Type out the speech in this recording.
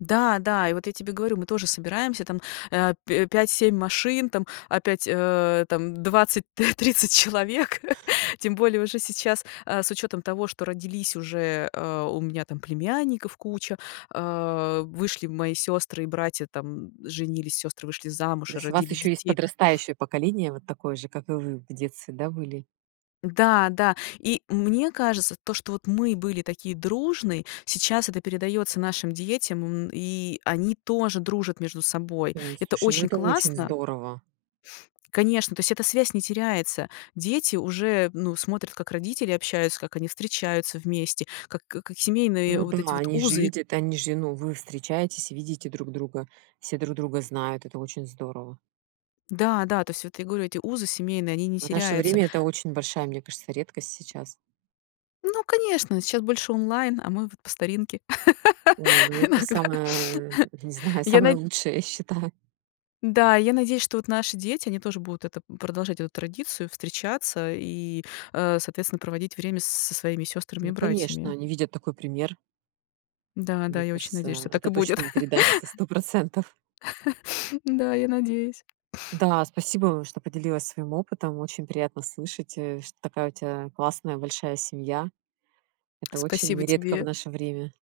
Да, да. И вот я тебе говорю, мы тоже собираемся там, э, п пять-семь машин, там опять, э, там 20 т 30 человек. Тем более уже сейчас, э, с учётом того, что родились уже, э, у меня там племянников куча, э, вышли мои сёстры- и братья там женились, сёстры вышли То замуж и есть у вас родили еще есть детей, то есть подрастающее поколение, вот такое же, как и вы в детстве, да, были? Да, да. И мне кажется, то, что вот мы были такие дружные, сейчас это передается нашим детям, м, и они тоже дружат между собой. Ой, Это слушай, ну очень это очень классно здорово. Конечно. То есть эта связь не теряется. Дети уже, ну, смотрят, как родители общаются, как они встречаются вместе, как как семейные Ну вот эти да, вот они же узы видят, они же ну, вы встречаетесь, видите друг друга. Все друг друга знают. Это очень здорово. Да, да, то есть вот я говорю, эти узы семейные, они не В наше теряются. время это очень большая, мне кажется, редкость сейчас. Ну, конечно, сейчас больше онлайн, а мы вот по старинке. Ой, ну это Иногда. самое не знаю, Я самое на лучшее, я считаю. Да, я надеюсь, что вот наши дети, они тоже будут это продолжать эту традицию, встречаться и, э, соответственно, проводить время с со своими сёстрами и Ну конечно, братьями. они видят такой пример. Да, да, Мне я очень надеюсь, кажется, что так это и будет. точно им передастся. 100 %. Да, я надеюсь. Да, спасибо, что поделилась своим опытом. Очень приятно слышать, э, что такая у тя классная, большая семья. Это очень Спасибо редко в тебе. наше время.